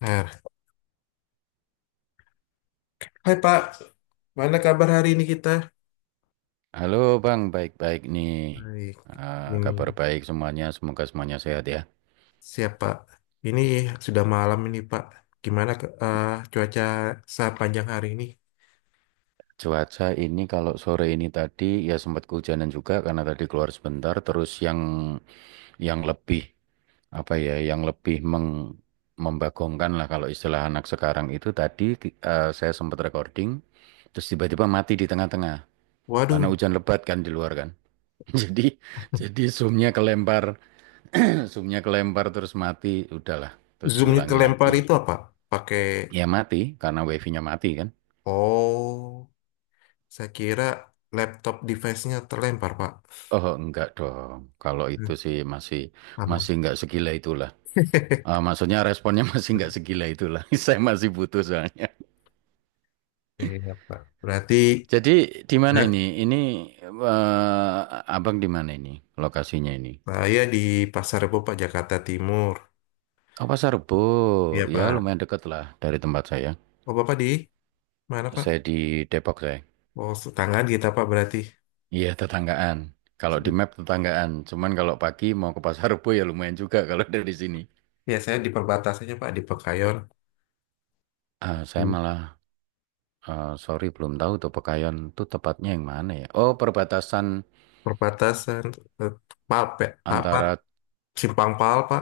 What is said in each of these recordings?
Nah, hai Pak, mana kabar hari ini kita? Halo Bang, baik-baik nih. Baik, ini Kabar baik semuanya, semoga semuanya sehat ya. siapa? Ini sudah malam ini Pak. Gimana cuaca sepanjang hari ini? Cuaca ini kalau sore ini tadi ya sempat kehujanan juga karena tadi keluar sebentar. Terus yang lebih apa ya, yang lebih membagongkan lah kalau istilah anak sekarang itu tadi saya sempat recording, terus tiba-tiba mati di tengah-tengah karena Waduh, hujan lebat kan di luar kan. Jadi jadi zoomnya kelempar, zoomnya kelempar terus mati, udahlah terus zoomnya diulangin kelempar lagi. itu apa? Pakai, Ya mati karena wifi-nya mati kan? oh, saya kira laptop device-nya terlempar Pak. Oh enggak dong. Kalau Hmm, itu sih masih aman. masih enggak segila itulah. Maksudnya responnya masih enggak segila itulah. Saya masih butuh soalnya. Iya Pak, berarti, Jadi di mana eh, ini? Abang di mana ini? Lokasinya ini? saya di Pasar Rebo Pak, Jakarta Timur. Oh Pasar Rebo. Iya Ya Pak. lumayan deket lah dari tempat saya. Oh Bapak di mana Pak? Saya di Depok saya. Oh, tetanggaan kita Pak berarti. Iya tetanggaan. Kalau di map tetanggaan. Cuman kalau pagi mau ke Pasar Rebo ya lumayan juga kalau dari sini. Ya, saya di perbatasannya, Pak, di Pekayon. Ah, saya Di malah sorry belum tahu tuh Pekayon tuh tepatnya yang mana ya? Oh perbatasan perbatasan, eh, Palpe, apa? antara Simpang Pal, Pak.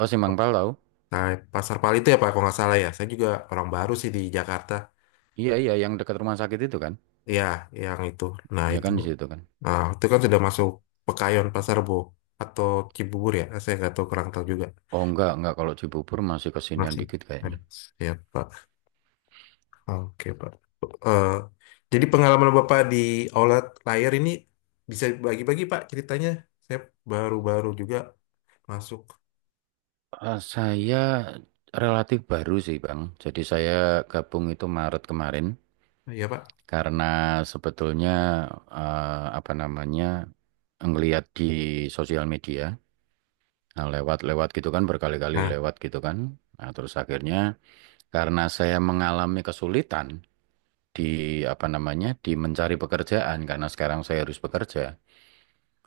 Oh Simangpal tahu? Nah, Pasar Pal itu ya, Pak, kalau nggak salah ya. Saya juga orang baru sih di Jakarta. Iya iya yang dekat rumah sakit itu kan? Ya, yang itu. Nah, Iya itu. kan di situ kan? Nah, itu kan sudah masuk Pekayon, Pasar Bo. Atau Cibubur ya. Saya nggak tahu, kurang tahu juga. Oh enggak kalau Cibubur masih kesinian Masih. dikit Eh, kayaknya. Siap, Pak. Oke, Pak. Eh, jadi pengalaman Bapak di Oulet Layar ini bisa bagi-bagi, Pak, ceritanya. Saya baru-baru juga masuk. Saya relatif baru sih Bang. Jadi saya gabung itu Maret kemarin Iya, Pak. karena sebetulnya apa namanya ngelihat di sosial media. Nah, lewat-lewat gitu kan berkali-kali Nah, lewat gitu kan. Nah, terus akhirnya karena saya mengalami kesulitan di apa namanya di mencari pekerjaan karena sekarang saya harus bekerja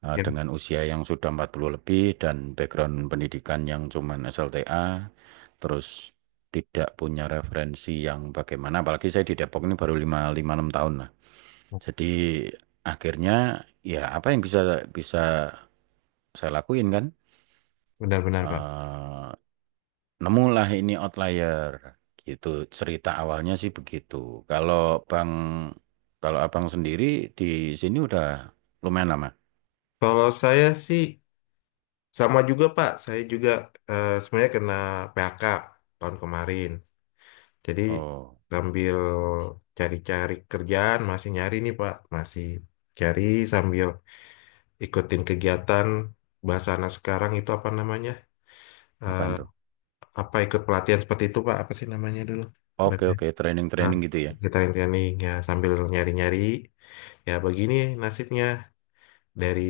ya, dengan usia yang sudah 40 lebih dan background pendidikan yang cuman SLTA, terus tidak punya referensi yang bagaimana apalagi saya di Depok ini baru 5 lima 6 tahun lah. Jadi akhirnya ya apa yang bisa bisa saya lakuin kan? benar-benar, Pak. Eh, Nemulah ini outlier, gitu, cerita awalnya sih begitu. Kalau Bang kalau Abang sendiri di sini udah lumayan lama. Kalau saya sih sama juga, Pak. Saya juga, sebenarnya kena PHK tahun kemarin. Jadi Oh, sambil cari-cari kerjaan, masih nyari nih, Pak. Masih cari sambil ikutin kegiatan, bahasa anak sekarang itu apa namanya? Eh, apaan tuh? apa ikut pelatihan seperti itu, Pak? Apa sih namanya dulu? Oke Berarti, oke nah, training-training gitu ya. kita training ya sambil nyari-nyari. Ya begini nasibnya. Dari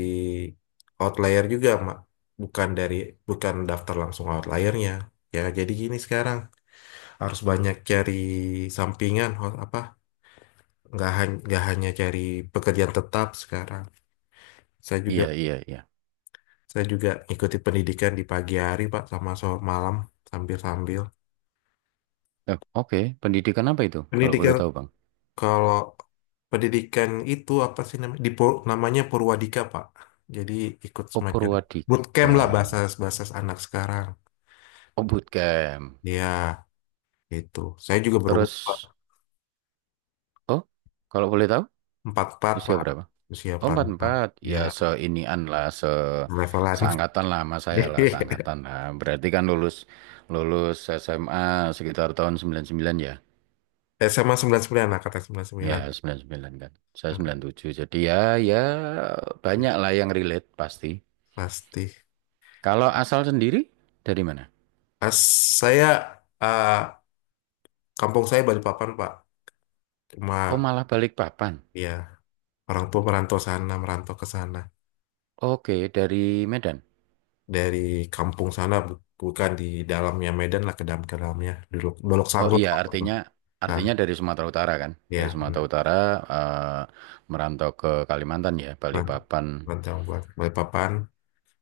outlier juga mak, bukan dari, bukan daftar langsung outliernya. Ya jadi gini, sekarang harus banyak cari sampingan, apa, nggak hanya cari pekerjaan tetap sekarang. saya juga Iya iya iya. saya juga ikuti pendidikan di pagi hari pak, sama so malam, sambil sambil Oke, pendidikan apa itu kalau boleh pendidikan. tahu Bang? Kalau pendidikan itu apa sih namanya, di namanya Purwadika pak, jadi ikut Oh, semacam bootcamp lah, Purwadika. bahasa bahasa anak sekarang Oh, bootcamp. ya. Gitu. Saya juga berumur Terus Pak. oh, kalau boleh tahu 44, usia Pak. berapa? Usia Oh, empat empat puluh empat empat, Ya, ya seinian lah, se levelan. seangkatan lah sama saya lah, seangkatan lah. Berarti kan lulus lulus SMA sekitar tahun sembilan sembilan ya, SMA 99 lah, kata sembilan angkatan sembilan puluh ya sembilan. sembilan sembilan kan. Saya sembilan tujuh jadi ya ya banyak lah yang relate pasti. Pasti. Kalau asal sendiri dari mana? Ah, saya, ah, kampung saya Balikpapan, Pak. Oh, Cuma, malah balik papan. ya, orang tua merantau sana, merantau ke sana. Oke, dari Medan. Dari kampung sana, bukan di dalamnya Medan lah, ke dalam ke dalamnya. Dolok, Dolok Oh Sanggur. iya, artinya Nah, artinya dari Sumatera Utara kan? Dari ya, Sumatera Utara eh, merantau ke Kalimantan ya, balik benar. papan. Merantau buat Balikpapan.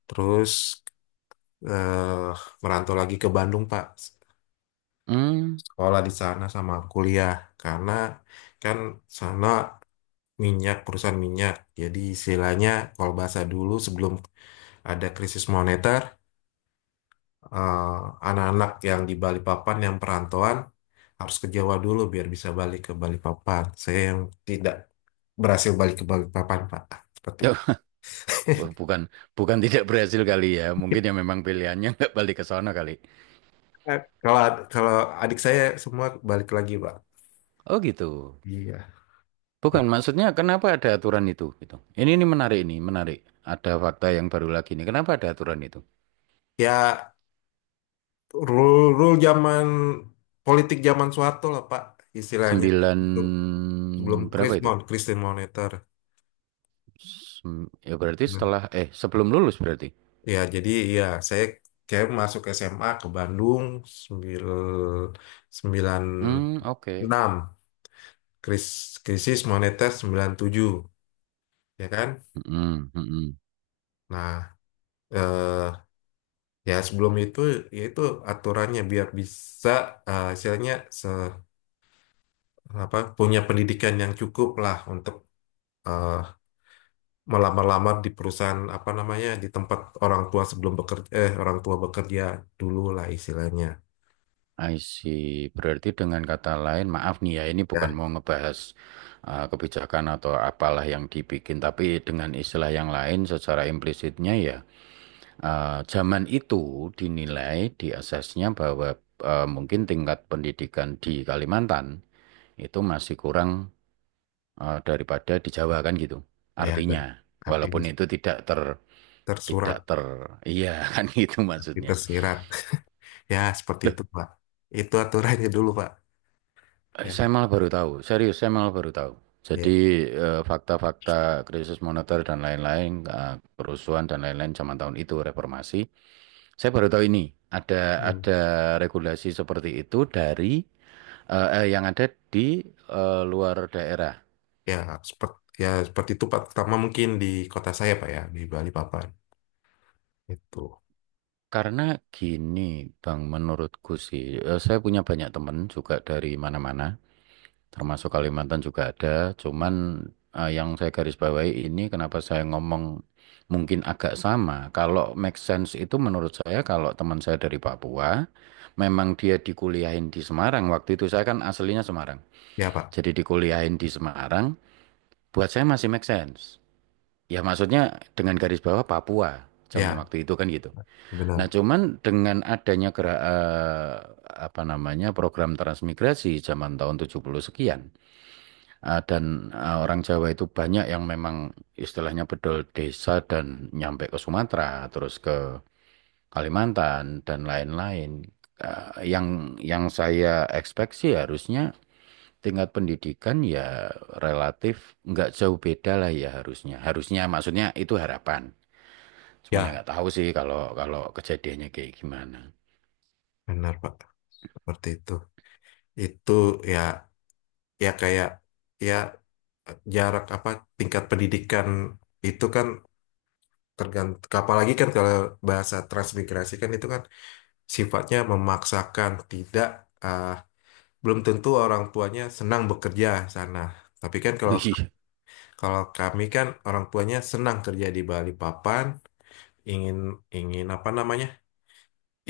Terus, eh, merantau lagi ke Bandung Pak, Hmm. sekolah di sana sama kuliah, karena kan sana minyak, perusahaan minyak, jadi istilahnya kalau bahasa dulu sebelum ada krisis moneter, eh, anak-anak yang di Balikpapan yang perantauan harus ke Jawa dulu biar bisa balik ke Balikpapan. Saya yang tidak berhasil balik ke Balikpapan Pak, seperti itu. Wah, Bukan bukan tidak berhasil kali ya. Mungkin ya memang pilihannya nggak balik ke sana kali. Kalau kalau adik saya semua balik lagi Pak, Oh gitu. iya. Bukan maksudnya kenapa ada aturan itu gitu. Ini menarik ini, menarik. Ada fakta yang baru lagi nih. Kenapa ada aturan itu? Ya rule-rule zaman politik zaman Soeharto lah Pak, istilahnya. Sembilan Sebelum sebelum berapa Chris itu? Mon, Christian. Sem- ya berarti Nah, setelah eh sebelum lulus berarti. ya jadi ya saya kayak masuk SMA ke Bandung sembil, sembilan Hmm, oke. enam krisis moneter 97 ya kan. Mm-mm, mm-mm. Nah, eh, ya sebelum itu ya itu aturannya biar bisa, istilahnya, se, apa, punya pendidikan yang cukup lah untuk eh, melamar-lamar di perusahaan apa namanya di tempat orang tua sebelum bekerja, eh orang tua bekerja dulu lah istilahnya. I see. Berarti dengan kata lain, maaf nih ya, ini bukan Ya, mau ngebahas kebijakan atau apalah yang dibikin, tapi dengan istilah yang lain secara implisitnya ya, zaman itu dinilai di asesnya bahwa mungkin tingkat pendidikan di Kalimantan itu masih kurang, daripada di Jawa kan gitu. ya, Artinya, artinya walaupun itu tidak ter tidak tersurat ter iya kan gitu tapi maksudnya. tersirat. Ya seperti Loh, itu Pak, itu aturannya dulu Pak. Ya, saya malah baru tahu, serius saya malah baru tahu. Jadi ya. Fakta-fakta krisis moneter dan lain-lain, kerusuhan dan lain-lain zaman tahun itu reformasi. Saya baru tahu ini ada Hmm. ada regulasi seperti itu dari yang ada di luar daerah. Ya seperti, ya seperti itu Pak, pertama mungkin di kota saya Pak, ya di Bali Papan itu. Karena gini, Bang, menurutku sih, saya punya banyak teman juga dari mana-mana, termasuk Kalimantan juga ada. Cuman yang saya garis bawahi ini kenapa saya ngomong mungkin agak sama. Kalau make sense itu menurut saya kalau teman saya dari Papua, memang dia dikuliahin di Semarang. Waktu itu saya kan aslinya Semarang. Ya Pak, Jadi dikuliahin di Semarang, buat saya masih make sense. Ya maksudnya dengan garis bawah Papua zaman ya waktu itu kan gitu. Nah benar. cuman dengan adanya apa namanya program transmigrasi zaman tahun 70 sekian. Ah, dan orang Jawa itu banyak yang memang istilahnya bedol desa dan nyampe ke Sumatera, terus ke Kalimantan dan lain-lain. Ah, yang yang saya expect sih harusnya tingkat pendidikan ya relatif nggak jauh beda lah ya harusnya. Harusnya maksudnya itu harapan. Cuman ya Ya nggak tahu sih kalau kalau kejadiannya kayak gimana. benar Pak, seperti itu itu. Ya, ya, kayak ya, jarak apa, tingkat pendidikan itu kan tergantung, apalagi kan kalau bahasa transmigrasi kan itu kan sifatnya memaksakan, tidak, eh, belum tentu orang tuanya senang bekerja sana. Tapi kan kalau, kalau kami kan orang tuanya senang kerja di Bali Papan, ingin ingin apa namanya,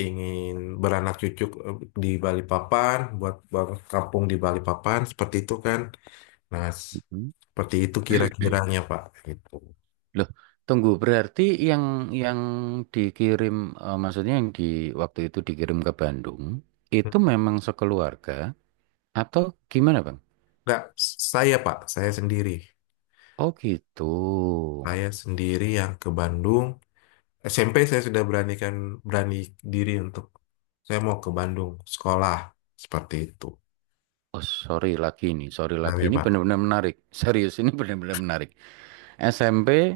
ingin beranak cucu, eh, di Bali Papan, buat buat kampung di Bali Papan, seperti itu kan. Nah, seperti itu Iya. kira-kiranya, Pak. Gitu. Loh, tunggu berarti yang dikirim eh, maksudnya yang di waktu itu dikirim ke Bandung itu memang sekeluarga atau gimana, Bang? Enggak, saya, Pak, saya sendiri. Oh, gitu. Saya sendiri yang ke Bandung. SMP saya sudah beranikan, berani diri untuk saya mau ke Bandung sekolah, seperti itu. Oh, sorry Nah, lagi ya, ini Pak. benar-benar menarik. Serius ini benar-benar menarik. SMP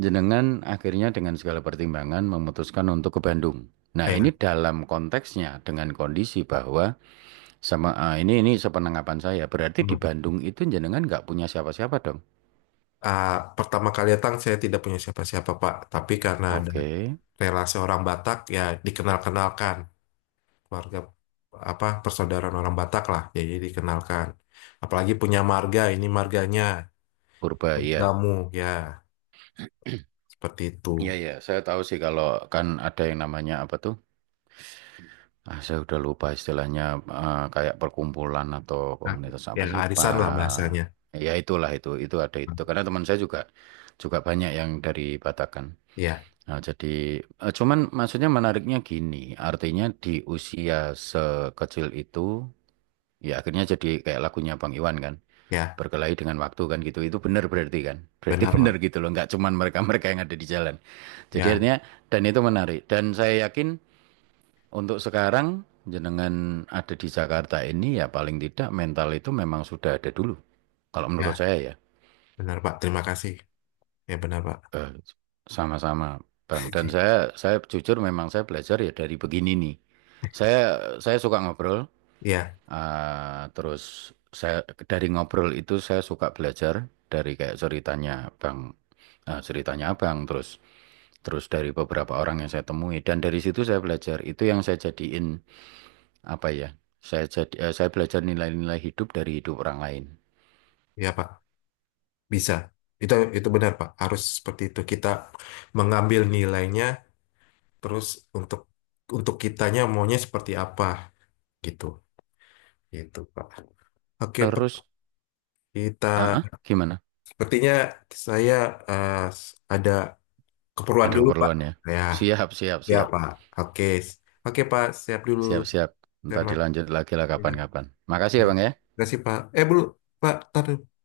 jenengan akhirnya dengan segala pertimbangan memutuskan untuk ke Bandung. Nah, Eh, ini dalam konteksnya dengan kondisi bahwa sama ah, ini sepenangkapan saya berarti di hmm. Bandung itu jenengan nggak punya siapa-siapa dong. Ah, pertama kali datang saya tidak punya siapa-siapa, Pak. Tapi karena ada Oke, relasi orang Batak ya dikenal-kenalkan, keluarga apa, persaudaraan orang Batak lah. Ya, jadi dikenalkan. Apalagi punya marga, ini marganya. purba ya. Kamu, ya seperti Iya itu. ya, saya tahu sih kalau kan ada yang namanya apa tuh? Saya udah lupa istilahnya kayak perkumpulan atau Nah, komunitas ya apa sih, arisan lah Pak? bahasanya. Ya itulah itu ada itu. Karena teman saya juga juga banyak yang dari Batakkan. Ya, Nah, jadi cuman maksudnya menariknya gini, artinya di usia sekecil itu ya akhirnya jadi kayak lagunya Bang Iwan kan. ya, Berkelahi dengan waktu kan gitu. Itu benar berarti kan. Berarti benar benar Pak. gitu loh, nggak cuman mereka-mereka yang ada di jalan. Jadi Ya, artinya dan itu menarik dan saya yakin untuk sekarang jenengan ada di Jakarta ini ya paling tidak mental itu memang sudah ada dulu. Kalau menurut ya, saya ya benar Pak. Terima kasih. Ya benar Pak. Eh, sama-sama Bang dan saya jujur memang saya belajar ya dari begini nih. Saya saya suka ngobrol Ya, terus saya dari ngobrol itu saya suka belajar dari kayak ceritanya Bang ceritanya Abang terus terus dari beberapa orang yang saya temui dan dari situ saya belajar itu yang saya jadiin apa ya? Saya jadi saya belajar nilai-nilai hidup dari hidup orang lain. ya Pak. Bisa. Itu benar Pak. Harus seperti itu. Kita mengambil nilainya terus, untuk untuk kitanya maunya seperti apa, gitu. Gitu Pak. Oke Terus, Pak. Kita gimana? sepertinya, saya eh, ada keperluan Ada dulu Pak. keperluan ya? Ya. Siap, siap, Ya, siap. Pak. Oke. Oke, Pak. Siap dulu. Siap, siap. Siap, Ntar Mas. dilanjut lagi lah Ya, kapan-kapan. Makasih ya. ya, Bang ya. Terima kasih, Pak. Dulu. Pak, taruh.